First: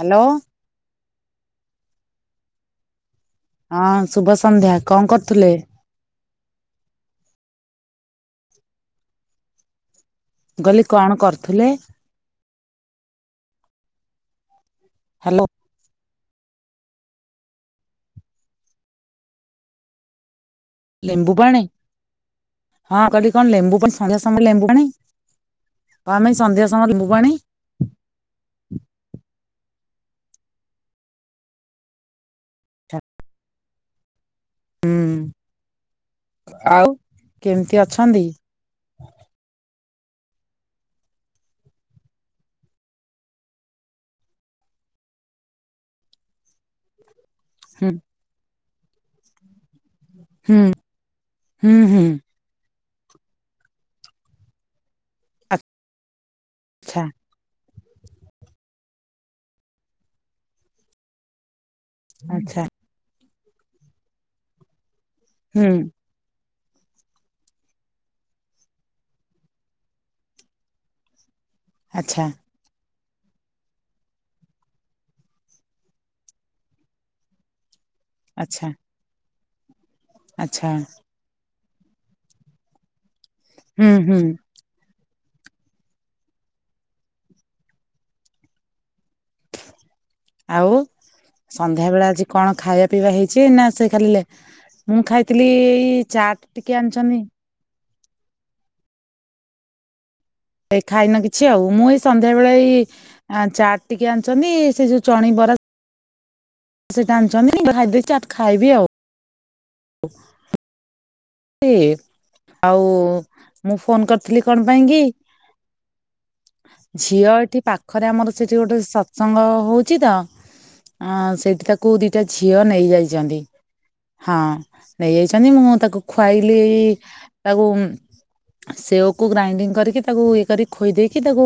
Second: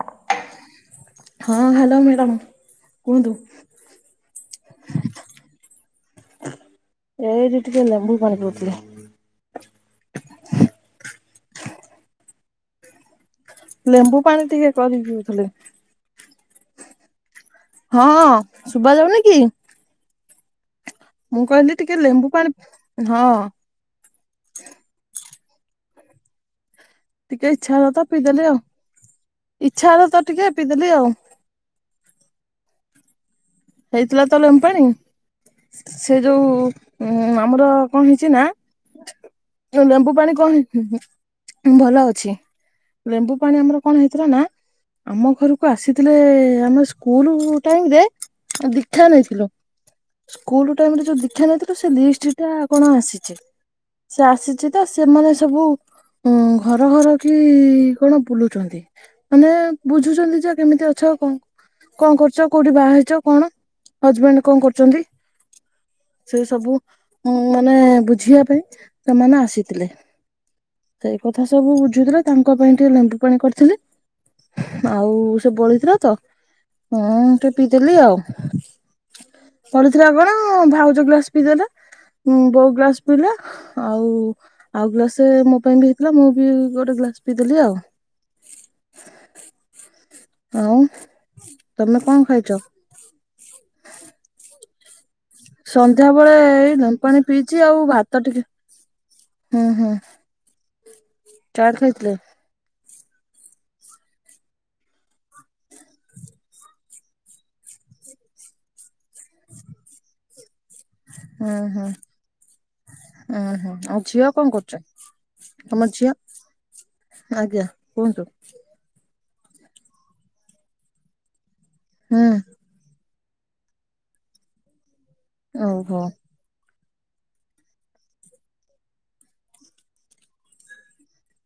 Hello. ହଁ hello madam କୁହନ୍ତୁ। ହଁ ଶୁଭ ସନ୍ଧ୍ୟା କଣ କରୁଥିଲେ? ଏଇଠି ଟିକେ ଲେମ୍ବୁ ପାଣି ପିଉଥିଲି। ଗଲି କଣ କରୁଥିଲେ? ଲେମ୍ବୁ ପାଣି ଟିକେ ପାଦ ପିଉ ହ୍ୟାଲୋ ଥିଲେ। ହଁ ଶୁଭା ଯାଉନି କି? ଲେମ୍ବୁ ମୁଁ ପାଣି କହିଲି ଟିକେ ଲେମ୍ବୁ ପାଣି ହଁ କିଲି କଣ ଲେମ୍ବୁ ପ ସନ୍ଧ୍ୟା ସମୟରେ ଲେମ୍ବୁ ପାଣି। ଆ ଆମେ ସନ୍ଦେଶ ଟିକେ ଇଚ୍ଛା ହବ ତ ପିଇଦେଲି ଆଉ। ଛା ର ତ ଟିକେ ପିଇଦେଲି ଆଉ। ହେଇଥିଲା ମ୍ୱୁ ପାଣି ହୁଁ ସେ ଯୋଉ ଆଉ ଆମର କେମିତି କଣ ଅଛନ୍ତି? ହେଇଛି ନା ଲେମ୍ବୁ ପାଣି କଣ ଭଲ ଅଛି ଲେମ୍ବୁ ପାଣି ଆମର କଣ ହେଇଥିଲା ନା ଆମ ଘରକୁ ଆସିଥିଲେ ଆମ ଉଲ ହୁଁ ଟାଇମରେ ଦୀକ୍ଷା ନେଇଥିଲୁ। ହୁଁ ସ୍କୁଲ ଟାଇମ ରେ ଯୋଉ ଦୀକ୍ଷା ନେଇ ଥିଲୁ ହୁଁ ସେ ହୁଁ ଲିଷ୍ଟଟା କଣ ଆସିଛି ସେ ଆସିଛି ତ ସେମାନେ ସବୁ ହଁ ଘର ଆଚ୍ଛା ଘର କି କଣ ବୁଲୁଛନ୍ତି ମାନେ ବୁଝୁଛନ୍ତି ଯେ କେମିତି ଅଛ ଆଉ କଣ କଣ କରୁଛ ଆଚ୍ଛା କୋଉଠି ବାହା ହେଇଛ? କଣ ହଜବେଣ୍ଡ କଣ କରୁଛନ୍ତି? ହୁଁ ସେ ସବୁ ଉ ମାନେ ବୁଝିବା ପାଇଁ ସେମାନେ ଆସିଥିଲେ ସେ କଥା ସବୁ ବୁଝୁଥିଲା ଆଚ୍ଛା ତାଙ୍କ ପାଇଁଠି ଲେମ୍ୱୁ ପାଣି କରିଥିଲି ଆଉ ସେ ବଳିଥିଲା ତ ଆ ଟିକେ ପିଇଦେଲି ଆଉ। ଆଚ୍ଛା। ପଢୁଥିଲା କଣ ଆଚ୍ଛା ଭାଉଜ ଗ୍ଲାସ ପି ଦେଲେ। ହୁଁ ବୋଉ ଗ୍ଲାସ ପିଲା ହୁଁ ଆଉ ହୁଁ ଆଉ ଗ୍ଲାସ ସେ ମୋ ପାଇଁ ବି ଦେଇଥିଲା ମୁଁ ବି ଗୋଟେ ଗ୍ଲାସ ପିଇଦେଲି ଆଉ। ଆଉ ସନ୍ଧ୍ୟା ତମେ ବେଳେ ଆଜି ଖାଇଛ? କଣ ଖାଇବା ପିଇବା ହେଇ ଚି ନା ସେ ଖାଲିଲେ ମୁଁ ଖାଇ ସନ୍ଧ୍ୟା ବେଳେ ଏଇ ଲେମ୍ବୁ ପାଣି ପିଇଛି ଆଉ ଭା ତ ଟିକେ ହୁଁ ହୁଁ। ଖାଇନ କିଛି ଆଉ ଚାଟ ମୁଁ ଏଇ ଖାଇଥିଲେ ସନ୍ଧ୍ୟା ବେଳେ ଏଇ ଆ ଚାଟ ଟିକେ ଆଣିଛନ୍ତି ସେ ଯୋଉ ଚଣିବରା ସେଟା ଆଣିଛନ୍ତି ଚାଟ୍ ଖାଇବି ଆଉ। [inaudible] ହୁଁ ଏ ହୁଁ ଆଉ ହୁଁ ହୁଁ ମୁଁ ଆଉ ଫୋନ ଝିଅ କରିଥିଲି କଣ କରୁଛ ପାଇଁ କି ତମ ଝିଅ ଝିଅ ଏଠି ଆଜ୍ଞା ପାଖରେ କୁହନ୍ତୁ ଆମର ସେଠି ଗୋଟେ ଶ ସଙ୍ଗ ହଉଛି ତ ସେଇଠି ତ କଉ ଦିଟା ହୁଁ ଝିଅ ନେଇଯାଇ ଜନ୍ତି ହଁ। ନେଇଯାଇଛନ୍ତି ମୁଁ ତାକୁ ଓହୋ ଇ ତାକୁ ଉଁ ସେଓକୁ ଗ୍ରାଇଣ୍ଡିଙ୍ଗ କରିକି ତାକୁ ଇଏ କରିକି ଖୋଇଦେଇକି ତାକୁ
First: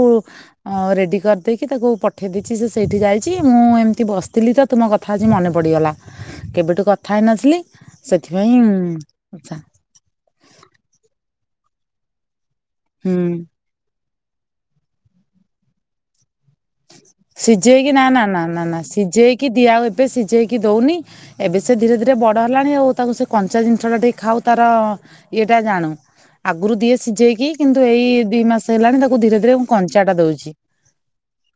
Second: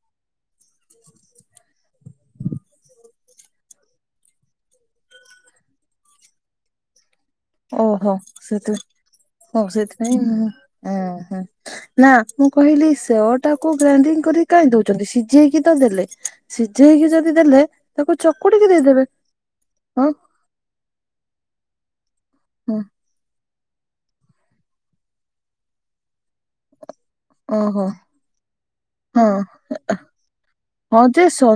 ଅ ରେଡି କରିଦେଇକି ତାକୁ ପଠେଇଦେଇଛି, ସିଏ ସେଇଠି ଯାଇଛି ମୁଁ ଏମିତି ବସିଥିଲି ତ ତୁମ କଥା ଆଜି ମନେ ପଡ଼ିଗଲା, କେବେଠୁ କଥ ଥାଇ ନଥିଲି ସେଥିପାଇଁ ଆଛା ହଁ ସେଥିପାଇଁ ହଁ। ଓ ହ ନା। ମୁଁ କହିଲି ହୁଁ ସେଓ ଟାକୁ ଗ୍ରାଇଣ୍ଡିଙ୍ଗ କାହିଁ ଦଉଛନ୍ତି ସିଝେଇକି ତ ଦେଲେ ସିଝ ସିଝେଇକି ନା ନା ନା ନା ନା ଦେଇଦେବେ ସିଝେଇକି ଦିଆ ଆଉ ଏବେ ହଁ ସିଝେଇକି ଦଉନି ଏବେ ସେ ଧୀରେ ଧୀ ବଡ଼ ହେଲାଣି ହଁ ଆଉ ତାକୁ ସେ କ କଞ୍ଚା ଜିନିଷ ଟା ଟିକେ ଖାଉ ତାର ଇଏଟା ଜାଣୁ ଆଗରୁ ଦିଏ ସିଝେଇକି ଓହୋ କିନ୍ତୁ ଏଇ ଦି ମାସ ହେଲାଣି ତାକୁ ହଁ ଧୀରେ ଧୀରେ ମୁଁ କଞ୍ଚାଟା ଦଉଛି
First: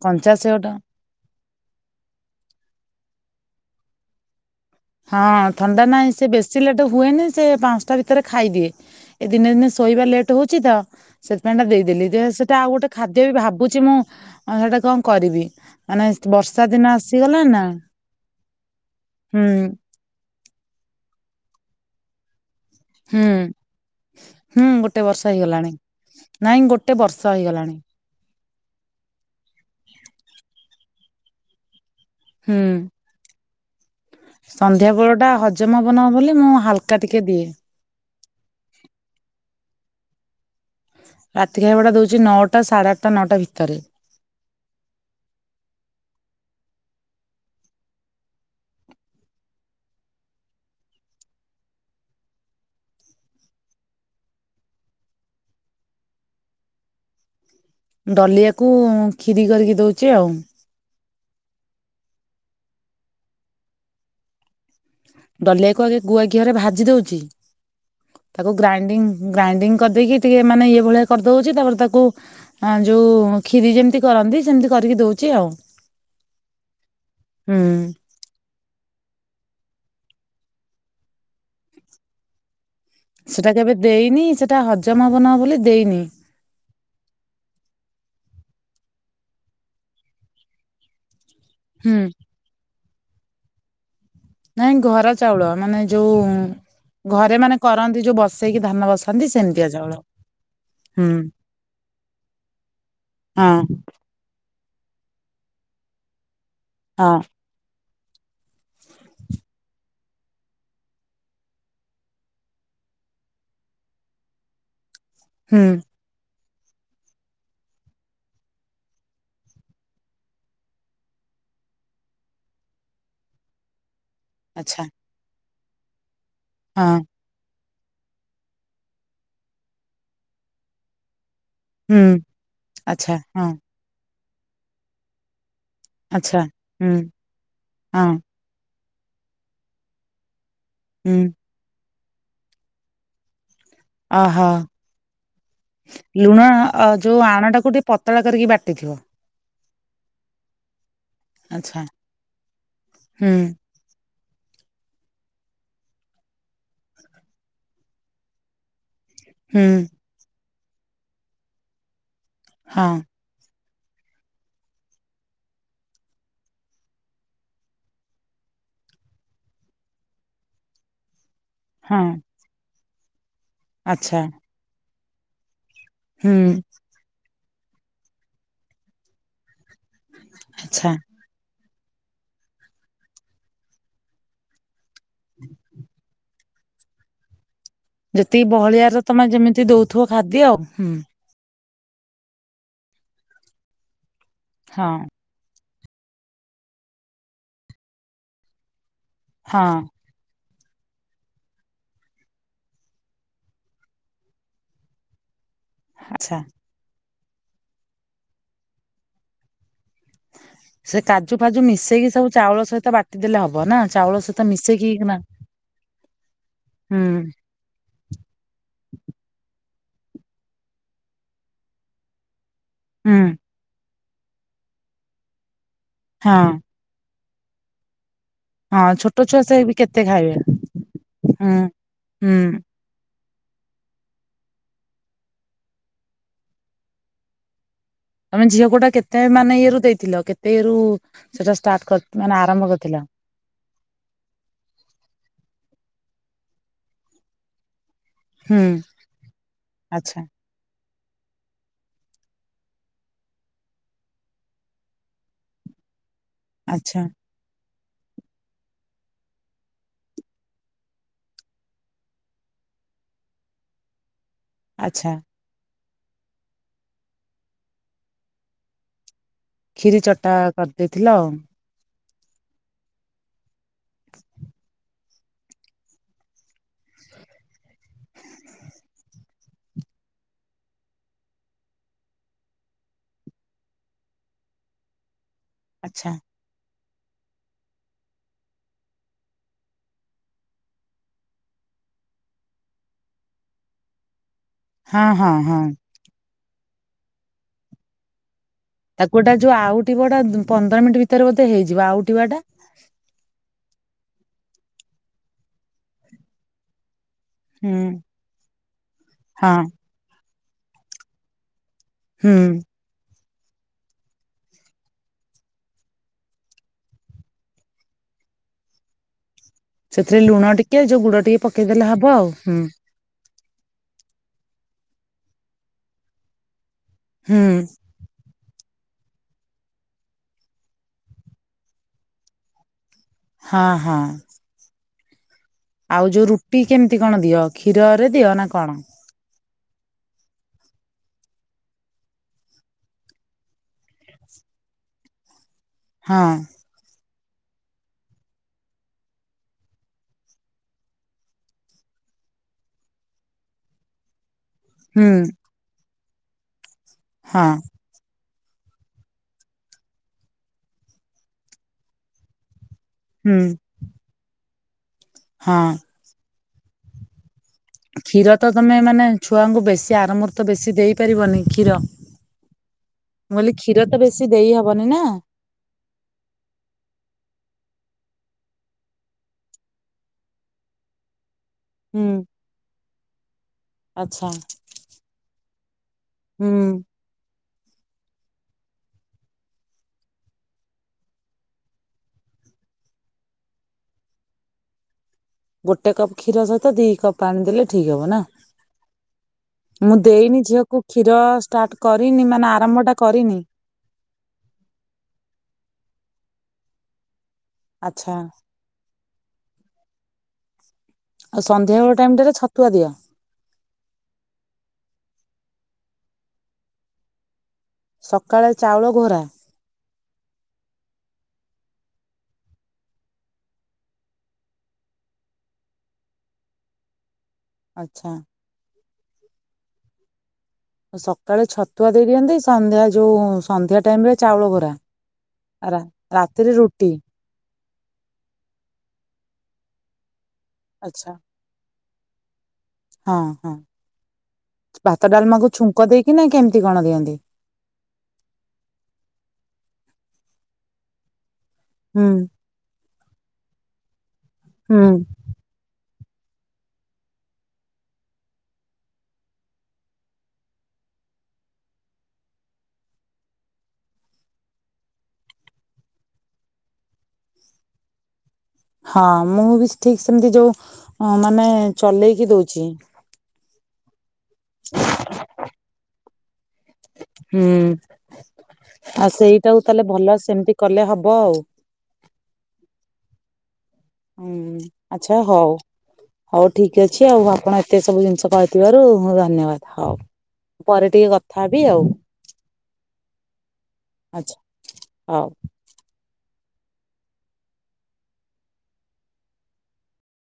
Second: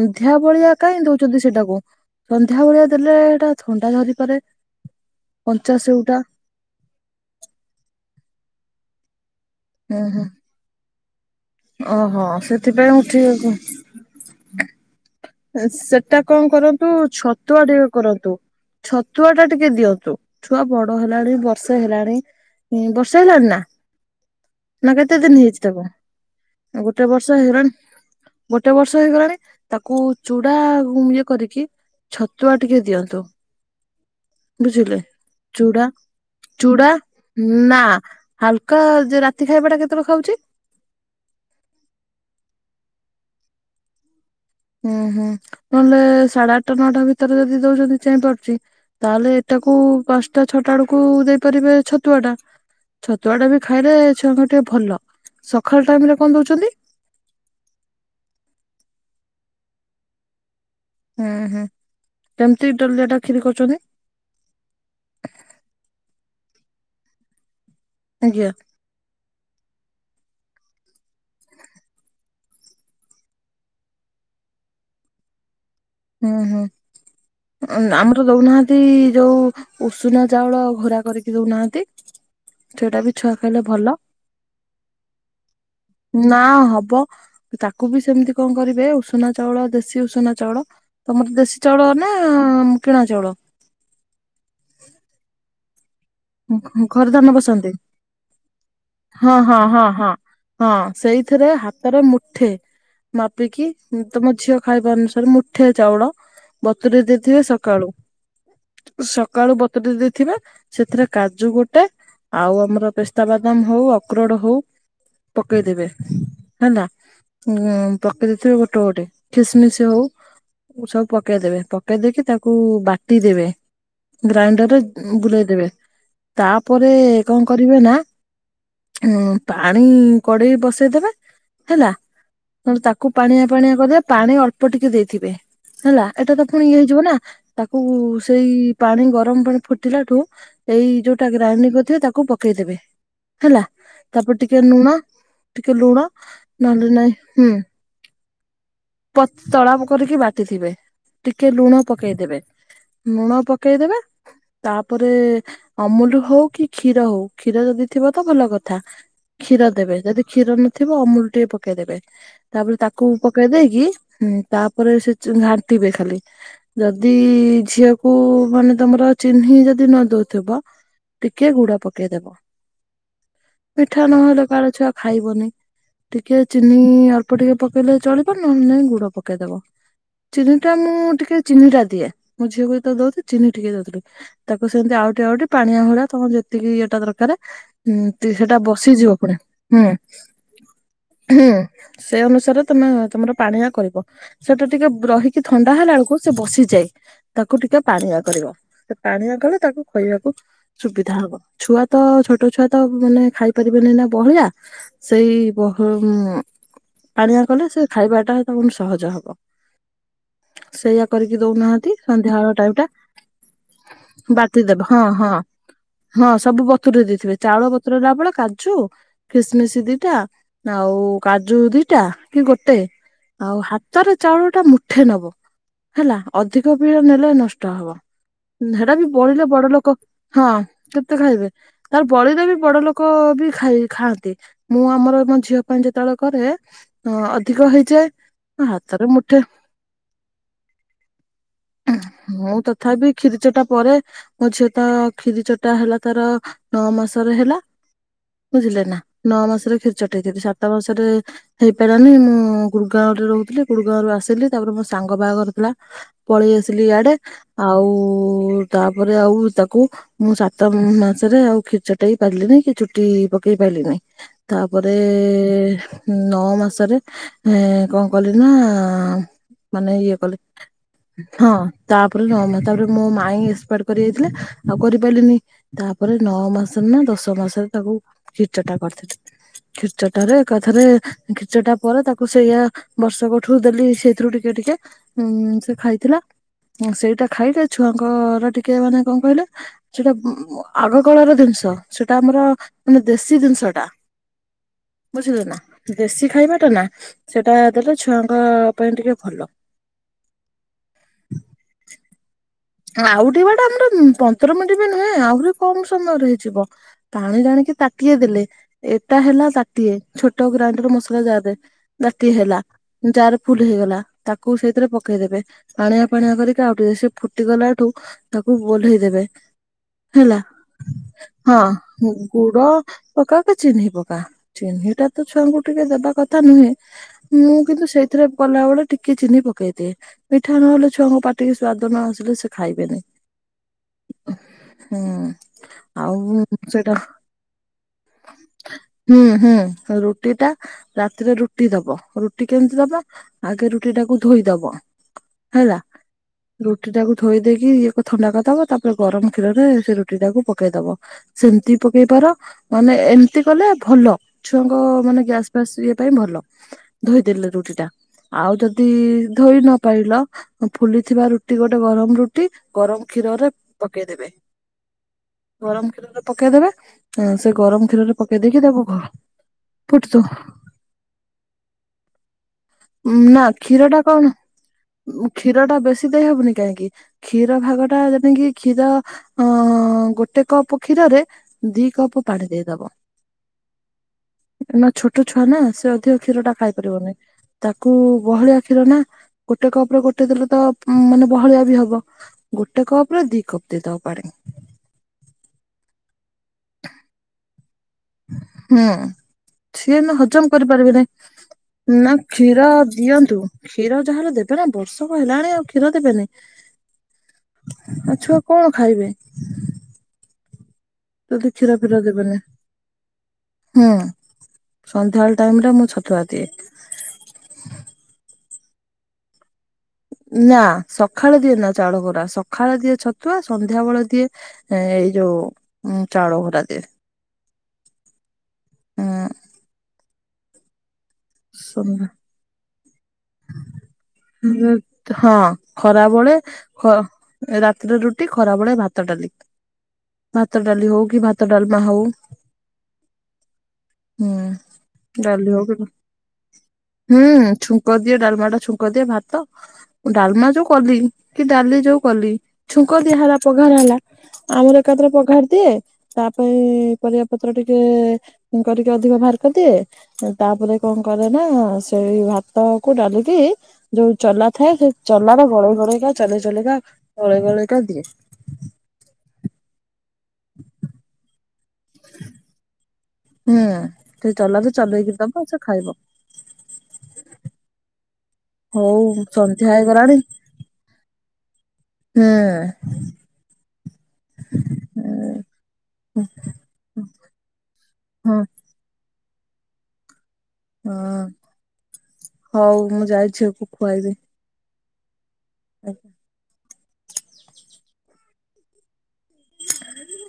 କଞ୍ଚ ଭଳିଆ କାହିଁ ଦଉଛନ୍ତି ସେଇଟାକୁ ସନ୍ଧ୍ୟା ଭଳିଆ ଦେଲେ ଥଣ୍ଡା ଧରି ପାରେ। ହଁ ଥଣ୍ଡା ନାହିଁ ସେ ବେଶୀ ଲେଟ ହୁଏନି ସେ ପାଞ୍ଚଟା ଭି ତରେ ଖାଇଦିଏ। ଏ ଦିନେ ଦିନେ ହୁଁ ଶୋଇବା ହୁଁ ଲେଟ୍ ହଉଛି ତ ସେଥିପାଇଁ ଟା ଦେଇଦେଲି ଓହୋ ସେଇଟା ଆଉ ସେଥିପାଇଁ ଗୋଟେ ମୁଁ ଠିକ ଖାଦ୍ୟ ବି ଭାବୁଛି ମୁଁ ସେଇଟା କଣ କରି ସେଟା କଣ କରନ୍ତୁ ଛତୁଆ ନା ଟିକେ କରନ୍ତୁ ଛତୁଆ ହୁଁ ଟା ଟିକେ ଦିଅନ୍ତୁ। ଛୁଆ ବଡ ହେଲାଣି ବର୍ଷେ ହେଲାଣି। ବର୍ଷେ ହୁଁ ହେଲାଣି ନା ହୁଁ ନା ଗୋଟେ କେତେ ବର୍ଷ ଦିନ୍ ହେଇଛି ହେଇଗଲାଣି ତାକୁ ଗୋଟେ ବର୍ଷ ହେଇଗଲାଣି ଗୋଟେ ବର୍ଷ ହେଇଗଲାଣି ତାକୁ ତାକୁ ହୁ ଇଏ କରିକି ଛତୁଆ ହୁଁ। ଟିକେ ଦିଅନ୍ତୁ। ସନ୍ଧ୍ୟା ବୁଝିଲେ ବେଳ ଟା ହଜମ ଚୁଡା ହବ ନହବ ବୋଲି ମୁଁ ଚୁଡା ହାଲକା ଟିକେ ଦିଏ ନା ହାଲକା ଯେ ରାତି ଖାଇବା ଟା କେ କେତେବେଳେ ଖାଉଛି? ରାତି ଖାଇବାଟା ଦଉଛି ନଅଟା ସାଢ଼େ ଆଠଟା ନଅଟା ଭିତରେ। ଉଁ ହୁଁ ନହେଲେ ସାଢେ ଆଠଟା ନଅଟା ଭିତରେ ଯଦି ଦଉଛନ୍ତି ଚେଇଁ ପାରୁଛି ତାହେଲେ ତାକୁ ପାଞ୍ଚଟା ଛଅଟା ବେଳକୁ ଦେଇପାରିବେ ଛତୁଆଟା, ଛତୁଆଟା ବି ଖାଇଲେ ଛୁଆଙ୍କ ଟିକେ ଭଲ ସଖାଳ ଟାଇମରେ କଣ ଦଉଛନ୍ତି? ଡଲିଆକୁ ଖିରି କରିକି ଦଉଛି ଆଉ। ହୁଁ ହୁଁ କେମିତି ଡଲିଆ ଟା ଖିରି କରୁଛନ୍ତି? ଡଲିଆକୁ ଆଗେ ଗୁଆ ଘିହରେ ଭାଜି ଦୋଉଚି। ଆଜ୍ଞା ତାକୁ ଗ୍ରାଇଣ୍ଡିଙ୍ଗ ଗ୍ରାଇଣ୍ଡିଙ୍ଗ କରିଦେଇକି ଟିକେ ମାନେ ଇଏ ଭଳିଆ କରିଦଉଛି ତାପରେ ତାକୁ ଯୋଉ ଖିରି ଯେମତି କରନ୍ତି ସେମତି କରିକି ଦଉଛି ଆଉ। ହୁଁ ହୁଁ ହୁଁ ଆମର ଦଉନାହାନ୍ତି ଯୋଉ ଉଷୁନା ଚାଉଳ ଘୋରା କରିକି ଦଉନାହାନ୍ତି? ସେଟା ବି ଛୁଆ ସେଟା ଖାଇଲେ କେବେ ଭଲ ଦେଇନି ସେଟା ହଜମ ହବ ନା ବୋଲି ଦେଇନି ନା ହବ ତାକୁ ବି ସେମିତି କଣ କରିବେ ଉଷୁନା ଚାଉଳ ଦେଶୀ ଉଷୁନା ଚାଉଳ ତମର ଦେଶ୍ ସି ଚାଉଳ ହୁଁ ନା କିଣା ଚାଉଳ? ନାଇଁ ଘର ଚାଉଳ ମାନେ ଯୋଉ ଘରେ ଧାନ ମାନେ ବସନ୍ତି କରନ୍ତି ଯୋଉ ବସେଇକି ଧାନ ବସାନ୍ତି ହଁ ହଁ ସେମିତିଆ ହଁ ଚାଉଳ ହଁ ହଁ ହୁଁ ସେଇଥିରେ ହାତରେ ମୁଠେ ହଁ ମାପିକି ତମ ଝିଅ ଖାଇବା ଅନୁସାରେ ମୁଠେ ଚାଉଳ ବତୁୁରେଇ ହଁ ଦେଇଥିବେ ସକାଳୁ। ସକାଳୁ ବତୁରେଇ ଦେଇଥିବେ ସେଥିରେ କାଜୁ ଗୋଟେ ଆଉ ଆମର ପେସ୍ତା ବାଦାମ ହୋଉ ଅକ୍ରରୋଡ ହୋଉ ହୁଁ ପକେଇଦେବେ। ହେଲା ଉ ପକେଇ ଦେଇଥିବେ ଗୋଟେ ଗୋଟେ ଖିସମିସ ହୋଉ ସବୁ ପକେଇ ଦେବେ ପକେଇ ଦେଇକି ତାକୁ ବାଟି ଦେବେ। ଗ୍ରାଇଣ୍ଡରରେ ଆଚ୍ଛା ବୁଲେଇଦବେ ତାପରେ ହଁ କଣ କରିବେ ନା ପାଣି କଡେଇ ବସେଇଦବେ। ହେଲା ହୁଁ ତ ତାକୁ ଆଚ୍ଛା ପାଣିଆ ହଁ ପାଣିଆ କରିଦେ ପାଣି ଅଳ୍ପ ଟିକେ ଦେଇଥିବେ। ହେଲା ଏଇଟା ଆଚ୍ଛା ତ ପୁଣି ଇଏ ହୁଁ ହେଇଯିବ ନା ତାକୁ ହଁ ସେଇ ପାଣି ଗରମ ପାଣି ଫୁଟିଲାଠୁ ଏଇ ହୁଁ ଯୋଉଟା ଗ୍ରାଇଣ୍ଡିଙ୍ଗ କରିଥିବେ ତାକୁ କୁ ପକେଇଦେବେ ହେଲା ତାପରେ ଓହୋ ଟିକେ ଲୁଣ ଟିକେ ଲୁଣ ଅ, ନହେଲେ ନାଇଁ ଯୋଉ ହୁଁ ଆଣଟାକୁ ଟିକେ ପତଳା କରିକି ବାଟିଥିବ ପତଳା କରିକି ବାଟିଥିବେ। ଟିକେ ଲୁଣ ଆଚ୍ଛା ପକେଇଦେବେ ଲୁଣ ହୁଁ ପକେଇଦବେ ତାପରେ ଅମୁଲ ହଉ କି କ୍ଷୀର ହଉ କ୍ଷୀର ଯଦି ଥିବ ତ ଭଲ କଥା। କ୍ଷୀର ହୁଁ ଦେବେ ଯଦି କ୍ଷୀର ନଥି ଥିବ ଅମୁଲ ଟିକେ ପକେଇଦେବେ। ତାପରେ ହଁ ତାକୁ ପକେଇ ଦେଇକି ତାପରେ ସେ ଘାଣ୍ଟିବେ ଖାଲି ଯଦି ଝିଅକୁ ମାନେ ତମର ଚିହ୍ନି ଯଦି ନ ଦଉ ଥିବ। ଟିକେ ଗୁଡ ହଁ ପକେଇଦବ। ମିଠା ଆଚ୍ଛା ନହେଲେ କାହାର ଛୁଆ ଖାଇବନି। ହୁଁ ଟିକେ ଚିନି ଅଳ୍ପ ଅଳ୍ପ ଟିକେ ପକେଇଲେ ଚଳିବ ନହେଲେ ନାଇଁ ଗୁଡ଼ ପକେଇଦବ। ଚିନି ଟା ଆଚ୍ଛା ମୁଁ ଟିକେ ଚିନି ଟା ିଆ ମୁଁ ଝିଅକୁ ଦଉି ଚିନି ଟିକେ ଦଉଥିଲି ତାକୁ ସେମିତି ଆଉ ପାଣିଆ ଭଳିଆ ତମେ ଟିକେ ଇଏଟା ଦରକାର ଉଁ ଯେତିକି ସେଟା ବହଳିଆ ର ବସିଯିବ ତମେ ପୁଣି ଯେମିତି ହୁଁ ଦଉଥିବ ଖାଦ୍ୟ ଆଉ ହୁଁ। ହୁଁ ସେ ଅନୁସାରେ ତମେ ତମର ପାଣିଆ କରିବ। ସେଟା ଟିକେ ହଁ ରହିକି ଥଣ୍ଡା ହେଲା ବେଳକୁ ସେ ବସିଯାଏ ତାକୁ ଟିକେ ପାଣିଆ କରିବ। ପାାଣିଆ କଲେ ହଁ ତାକୁ ତାକୁ ସୁବିଧା ହବ ଛୁଆ ତ ଛୋଟ ଛୁଆ ତ ମାନେ ଖାଇ ପାରିବେନି ନା ବହଳିଆ ସେଇ ବହମ୍ ଆଚ୍ଛା ପାଣିଆ କଲେ ସେ ଖାଇବାଟା ତ ସହଜ ହବ। ସେ ସେଇଆ କରିକି କାଜୁ ଫାଜୁ ଦଉନାହାନ୍ତି ମିଶେଇକି ସବୁ ସନ୍ଧ୍ୟାବେଳ ଚାଉଳ ସହିତ ବାଟିଦେଲେ ହବ ନା ଚାଉଳ ସହିତ ମିଶ ହ ହଁ ସବୁ ବତରୁ ହୁଁ ଦେଇଥିବେ ଚାଉଳ ବତରୁ ବେଳେ କାଜୁ, ଖିସମିସ ସେ ଦିଟା ଆଉ କାଜୁ ଦିଟା କି ଗୋ ଗୋଟେ ହୁଁ ଆଉ ହାତ ତାର ଚାଉଳ ଟା ମୁଠେ ନବୁ। ହେଲା ହଁ ଅଧିକ ଉପରେ ଭଲେ ନଷ୍ଟ ହବ। ହଁ ହେଟା ବି ଛୋଟ ଛୁଆ ବଳିଲେ ସେ ବଡ ବି ଲୋକ କେତେ ଖାଇବେ ହଁ କେତେ ଖାଇବେ ହୁଁ ତାର ହୁଁ ବଳିରେ ବି ବଡ ଲୋକ ଲୋକ ବି ଖାଇ ଖାଆନ୍ତି ମୁଁ ଆମର ମୋ ଝିଅ ପାଇଁ ଯେତେବେଳେ କରେ ଅଧିକ ହେଇ ତମେ ଝିଅ କୋଟା କେତେ ମାନେ ଇଏ ର ଦେଇଥିଲ କେତେ ଇଏ ରୁ ସେଟା ଷ୍ଟାର୍ଟ ମାନେ ମୁଁ ଆରମ୍ଭ କରିଥିଲ? ତଥାପି କ୍ଷୀରି ଚଟା ପରେ ମୋ ଝିଅ ତ କ୍ଷିରି ଚଟା ହେଲା ତାର ନଅ ମାସରେ ହେଲା ହୁଁ ବୁଝିଲେ ନା ନଅ ମାସର ଖିରି ଆଚ୍ଛା ଚଟେଇ ଦେଲି ସାତ ମାସ ରେ ହେଇପାରିଲାନି ମୁଁ ଗୁଡ୍ଗାଓଁ ରେ ରହୁଥିଲି ଗୁଡ୍ଗାଓଁ ରୁ ଆସିଲି ତାପରେ ମୋ ସାଙ୍ଗ ବାହାଘର ଥିଲା। ପଳେଇ ଆସିଲି ଆଚ୍ଛା ଇଆଡେ ଆଉ-ଉ-ଉ-ଉ ତାପରେ ଆଉ ତାକୁ ମୁଁ ସାତ ମ-ମ ମାସରେ ଆଉ କ୍ଷୀଚଟେଇ ପାରିଲି ନା କି ଚୁଟି ପକେଇ ପାରଲି ନାହି। ଆଚ୍ଛା ତାପରେ-ଏ-ଏ-ଏ ନଅ ମାସରେ ଆ-ଆ-ଆ କଣ କଲି ନା-ଆ-ଆ ଖିରି ଚଟା କରିଦେଇଥିଲ। ତାପରେ ନ ମା, ତାପରେ ମୋ ମାାଇ ଏସ ପାଟ୍ କରି ଯାଇଥିଲେ ଆଉ କରିପାରିଲିନି। ତାପରେ ନଅ ମାସରେ ନା ଦଶ ମାସରେ ତାକୁ ଖିରିଚଟା କରିଥିଲି। ଖିରିଚଟାରେ ଏକାଥରେ ଖିରିଚଟା ପରେ ତାକୁ ସେଇଆ ବର୍ଷକ ଠୁ ଦେଲି ସେଇଥିରୁ ଟିକେ ଟିକେ ହୁଁ ସେ ଆଚ୍ଛା ଖାଇଥିଲା ହଁ ସେଇଟା ଖାଇଲେ ଛୁଆ-ଆ-ଆ ଙ୍କର ଟିକେ କିଏ ମାନେ କଣ କହିଲ ଯଉଟା ଉ-ଉ ଆଗ କାଳର ଜିନିଷ ସେଟା ଆମର ମାନେ ଦେଶୀ ଜିନିଷଟା। ହଁ ହଁ ବୁଝିଲୁ ନା ହଁ ଦେଶୀ ଖାଇବା ନା ସେଟା ଦେଲେ ଛୁଆଙ୍କୁ ତାକୁ ଗୋଟା ଯଉ ଆଉଠି ବଢ଼ାନ୍ତି ପନ୍ଦର ମିନିଟ୍ ଭିତରେ ବୋଧେ ହେଇଯିବ ଆଉ ପଟିି ବା ଟା ଆଉଟିବା ଟା ଆମର ପନ୍ଦର ମିନିଟ ବି ନୁହେଁ ଆହୁରି କମ ସମୟରେ ହେଇଯିବ। ପାଣି ଟାଣିକି ହୁଁ ତାଟିଏ ଦେଲେ ଏଟା ହେଲା ହଁ। ତାଟିଏ ଛୋ ଗ୍ରାଇଣ୍ଡର ମସଲା ଜାଦ ବାଡାକ ହୁଁ ହେଲା ଯାର ଫୁଲ ହେଇଗଲା ତାକୁ ସେଇଥିରେ ପକେଇଦେବେ ପାଣିଆ ପାାଣିଆ କରିକି ଆଉ ଟିକେ ସେ ଫୁ ଏଟି ଗଲା ଠୁ ତାକୁ ଓହ୍ଲେଇ ଦେବେ। ସେଥିରେ ହେଲା ଲୁଣ ଟିକେ ଯୋଉ ଗୁଡ ଟିକେ ପକେଇଦେଲେ ହବ ଆଉ ହୁଁ। ପକାକ ଚିହ୍ନି ପକା ଚିହ୍ନି ଟା ତ ଛୁଆଙ୍କୁ ଟିକେ ଦେବା କଥା ନୁହେଁ। ମୁଁ କିନ୍ତୁ ସେଇଥିରେ କଲାବେଳେ ଟିକେ ଚିନି ପକେଇଦିଏ ମିଠା ନହେଲେ ଛୁଆଙ୍କ ପାଟିକେ ସ୍ଵାଦ ନଆସେ ସେ ଖାଇବେନି। ହଁ ହଁ ହୁଁ। ଆଉ ଯୋଉ ରୁଟି କେମିତି କଣ ଦିଅ କ୍ଷୀରରେ ଦିଅ ନା କଣ? ହୁଁ ହୁଁ ରୁଟି ଟା ରାତିରେ ରୁଟି ଦବ ରୁଟି କେମିତି ଦବ ଆଗେ ରୁଟି ଟାକୁ ଧୋଇଦବ ହେଲା ହଁ। ରୁ ତାକୁ ଧୋଇ ଦେଇେଇକି ଇଏ ଥଣ୍ଡା କରିଦବ ତାପରେ ଗରମ କ୍ଷୀରରେ ସେ ରୁଟି ଟାକୁ ପକେଇ ଦବ ସେମିତି ପକେଇ ପାର ମାନେ ଏମିତି କଲେ ଭଲ। ଛୁଆଙ୍କ ହୁଁ। ମାନେ ଗ୍ୟାସ ଫାସ ଇଏ ପାଇଁ ଭଲ। ଧୋଇଦେଲେ ହଁ। ରୁଟି ଟା ଆଉ ଯଦି ଧୋଇ ନପାଇଲ ଫୁଲିଥିବା ରୁଟି। ରୁଟି ଗୋଟେ ଗରମ ରୁଟି ଗରମ କ୍ଷୀର ହୁଁ ରେ ପକେଇଦେବେ। ହଁ ଗରମ କ୍ଷୀରରେ ପକେଇଦେବେ ହଁ। କ୍ଷୀର ତ ତମେ ମାନେ ଛୁଆଙ୍କୁ ବେଶୀ ଫୁଟ ଆରମୂର୍ତ ବେଶୀ ଦେଇପାରିବନି କ୍ଷୀର ମୁ ନା କହିଲି କ୍ଷୀର ଟା ତ କଣ ବେଶୀ ଦେଇହବନି ନା। କ୍ଷୀର ଟା ବେଶୀ ଦେଇ ହବନି କାହିଁକି କ୍ଷୀର ଭାଗ ଟା ଯେଣ କିି କ୍ଷୀର ଅ ଗୋଟେ କପ୍ କ୍ଷୀରରେ ଦି ହୁଁ। କପ ପାଢ ଦେଇଦବ। ଆଚ୍ଛା ଛୋଟ ଛୁଆ ନା। ସ କ୍ଷୀର ଟା ହୁଁ ଖାଇ ପାରିବନି। ତାକୁ ବହଳିଆ କ୍ଷୀର ନା ଗୋଟେ କପରେ ଗୋଟେ ଦିନ ତ ମାନେ ବହଳିଆ ବି ହବ ଗୋଟେ କପ ର ଦି କପ୍ ଦେଇଦବ ପାଣି। ଗୋଟେ କପ୍ କ୍ଷୀର ସହିତ ଦି କପ୍ ପାଣି ଦେଲେ। ଠିକ ହବ ନା? ହୁଁ ମୁଁ ସିଏ ନା ଦେଇନି ହଜମ ଝିଅକୁ କରିପାରିବେ ନାହି କ୍ଷୀର ଷ୍ଟାର୍ଟ ନା କରିନି ମାନେ କ୍ଷୀର ଆରମ୍ଭ ଟା କରିନି ଦିଅନ୍ତୁ କ୍ଷୀର ଯାହାେଲେ ଦେବେ ନା ବର୍ଷକ ହେଲାଣି ଆଉ କ୍ଷୀର ଦେବେନି। ଆଚ୍ଛା ଆଉ ଛୁଆ କଣ ଖାଇବେ। ଆଉ ଯଦି କ୍ଷୀର ସନ୍ଧ୍ୟାବେଳ ଫିର ଟାଇମ ଟାରେ ଦେବେନି ଛତୁଆ ଦିଅ ହୁଁ ସନ୍ଧ୍ୟାଳ ଟାଇମ ଟା ମୁ ଛତୁଆ ଦିଏ। ସକାଳେ ଚାଉଳ ଘୋରା। ନା ସକାଳେ ଦିଏ ନା ଚାଉଳ ଘୋରା ସକାଳେ ଦିଏ ଛତୁଆ ସନ୍ଧ୍ୟା ବେଳେ ଦିଏ ଏଇ ଯୋଉ ଚାଉଳ ଘୋରା ଦିଏ। ଆଚ୍ଛା। ସକାଳୁ ଛତୁଆ ଉଁ ଦେଇଦିଅନ୍ତି ସନ୍ଧ୍ୟା ଯୋଉ ସନ୍ଧ୍ୟା ଟାଇମ ରେ ଚାଉଳ ବରା, ହଁ ରାତିରେ ରୁଟି। ର ରୁଟି ଖରାବେଳେ ଭାତ ଡାଲି। ଭାତ ଡାଲି ହଉ ଆଚ୍ଛା କି ଭାତ ଡାଲମା। ମା ହଉ। ହଁ ହଁ ହୁଁ ଭାତ ଡାଲି ଡାଲମାକୁ, ହଉ କି ଛୁଙ୍କ ଦେଇକି ନା କେମିତି କଣ ଦିଅନ୍ତି? ହୁଁ ଛୁଙ୍କ ଦିଏ ଡାଲମା ଟା ଛୁଙ୍କ ଦିଏ, ଭାତ ଡାଲମା ଯୋଉ କଲି କି ଡାଲି ଯୋଉ ହୁଁ କଲି ଛୁ ଙ୍କ ଦିଆ ହେଲା ପଘାର ହେଲା। ଆମର ହୁଁ ଏକାଥରେ ପଘାରି ଦିଏ। ତା ପାଇଁ ପରିବା ପତ୍ର ଟିକେ କରିକି ଅଧିକ ଭାର୍ କରିଦିଏ ଦିଏ ତାପରେ କଣ କରେ ନା ସେଇ ଭାତ ଭାତ କ ଡାଲିକି ଯୋଉ ଚଲା ଥାଏ ସେଇ ଚଲା ଟା ଗଳେଇ ଗଳେଇକା ଚଲେଇ ଚଲେଇକା ଗଳେଇ ଗଳେଇକା ଦିଏ। ହଁ ମୁଁ ବି ଠିକ ସେମିତି ଯୋଉ ମାନେ ଚଲେଇକି ଦଉଛି। ହଁ। ସେ ଚଲା ତ ଚଲେଇକି ଦବା ସେ ଖାଇବ। ହୁଁ। ହଉ ଆଉ ସେଇଟାକୁ ସନ୍ଧ୍ୟା ତାହେଲେ ହେଇଗଲାଣି ଭଲ ସେମିତି କଲେ ହବ ଆଉ। ହୁଁ। ହୁଁ ଆଚ୍ଛା ହଁ ହଉ, ହଉ ଠିକ ଅଛି ଆଉ ଆପଣ ଏତେ ସବୁ ଜିନିଷ ହଁ ପାଇଥିବାରୁଁ ଧ ଧନ୍ୟବାଦ ହଉ। ପରେ ଟିକେ ହଁ କଥା ହେବି ଆଉ ହଉ ମୁଁ ଯାଉଛି ଝିଅକୁ ଖୁଆଇବି। ଆଚ୍ଛା ହଉ। ହ [inaudible]